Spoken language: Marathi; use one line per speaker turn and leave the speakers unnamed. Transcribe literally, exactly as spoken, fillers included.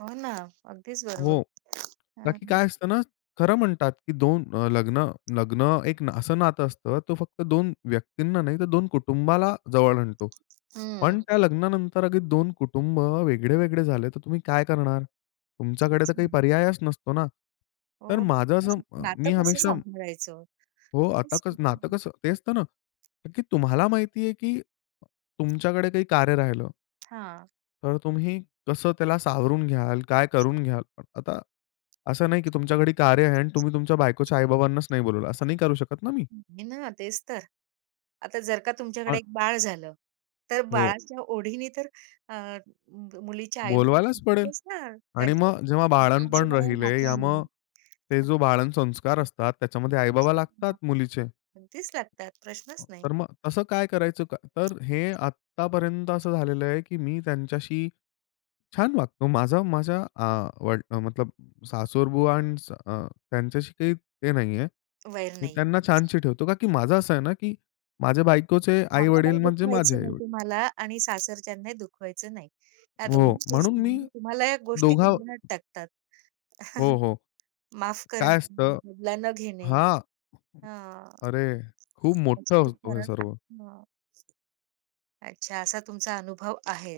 हो ना. अगदीच बरोबर
हो. का
हं,
की काय असतं
हं.
ना, खरं म्हणतात की दोन अ, लग्न लग्न एक असं नातं असतं तो फक्त दोन व्यक्तींना नाही तर दोन कुटुंबाला जवळ आणतो.
हं.
पण त्या लग्नानंतर अगर दोन कुटुंब वेगळे-वेगळे झाले तर तुम्ही काय करणार? तुमच्याकडे
तेच
तर काही
म्हणजे.
पर्यायच नसतो ना? तर
हो.
माझं असं
असं
अ,
नातं
मी
कसं
हमेशा
सांभाळायचं?
हो. आता
खूपच
क
कठीण
नातं
आहे.
कसं ते असतं ना का की तुम्हाला माहिती आहे की तुमच्याकडे काही कार्य राहिलं.
हां.
तर तुम्ही कसं त्याला सावरून घ्याल, काय करून घ्याल? अ, आता असं नाही की तुमच्याकडे कार्य आहे आणि तुम्ही तुमच्या बायकोच्या आई-बाबांनाच नाही बोलावलं. असं नाही करू शकत ना मी?
नाही ना. तेच तर. आता जर का तुमच्याकडे
अ.
एक बाळ झालं. तर
हो.
बाळाच्या ओढीनी तर अ, मुलीचे आई-वडील
बोलवायलाच पडेल.
येतीलच ना.
आणि
त्यांच्या.
मग जेव्हा बाळनपण राहिले या मग ते जो बाळन संस्कार असतात
[unintelligible] मग
त्याच्यामध्ये आई-बाबा लागतात मुलीचे.
अगदीच लागतात प्रश्नच नाही.
तर मग तसं काय करायचं? का तर हे आत्तापर्यंत असं झालेलं आहे की मी त्यांच्याशी छान वागतो. माझा माझ्या अ, वड, अ, मतलब सासरबुआ अ, त्यांच्याशी काही ते नाहीये.
वैर
मी
नाही
त्यांना
घ्यायचं.
छानशी ठेवतो. का की माझं असं आहे ना की माझ्या बायकोचे आई-वडील
[unintelligible]
म्हणजे माझे
दुखवायचं नाही
आई-वडील.
तुम्हाला आणि सासरच्यांनाही दुखवायचं नाही. या
हो.
दोन्ही गोष्टी
म्हणून मी
[unintelligible] तुम्हाला या गोष्टी
दोघा
गोंधळात टाकतात.
हो, हो.
माफ
काय
करणे आणि
असतं?
बदला न घेणे.
हां.
हां.
अरे! खूप
म्हणजे
मोठा
ते
असतो हे
फरक
सर्व.
हं. अच्छा असा तुमचा अनुभव आहे.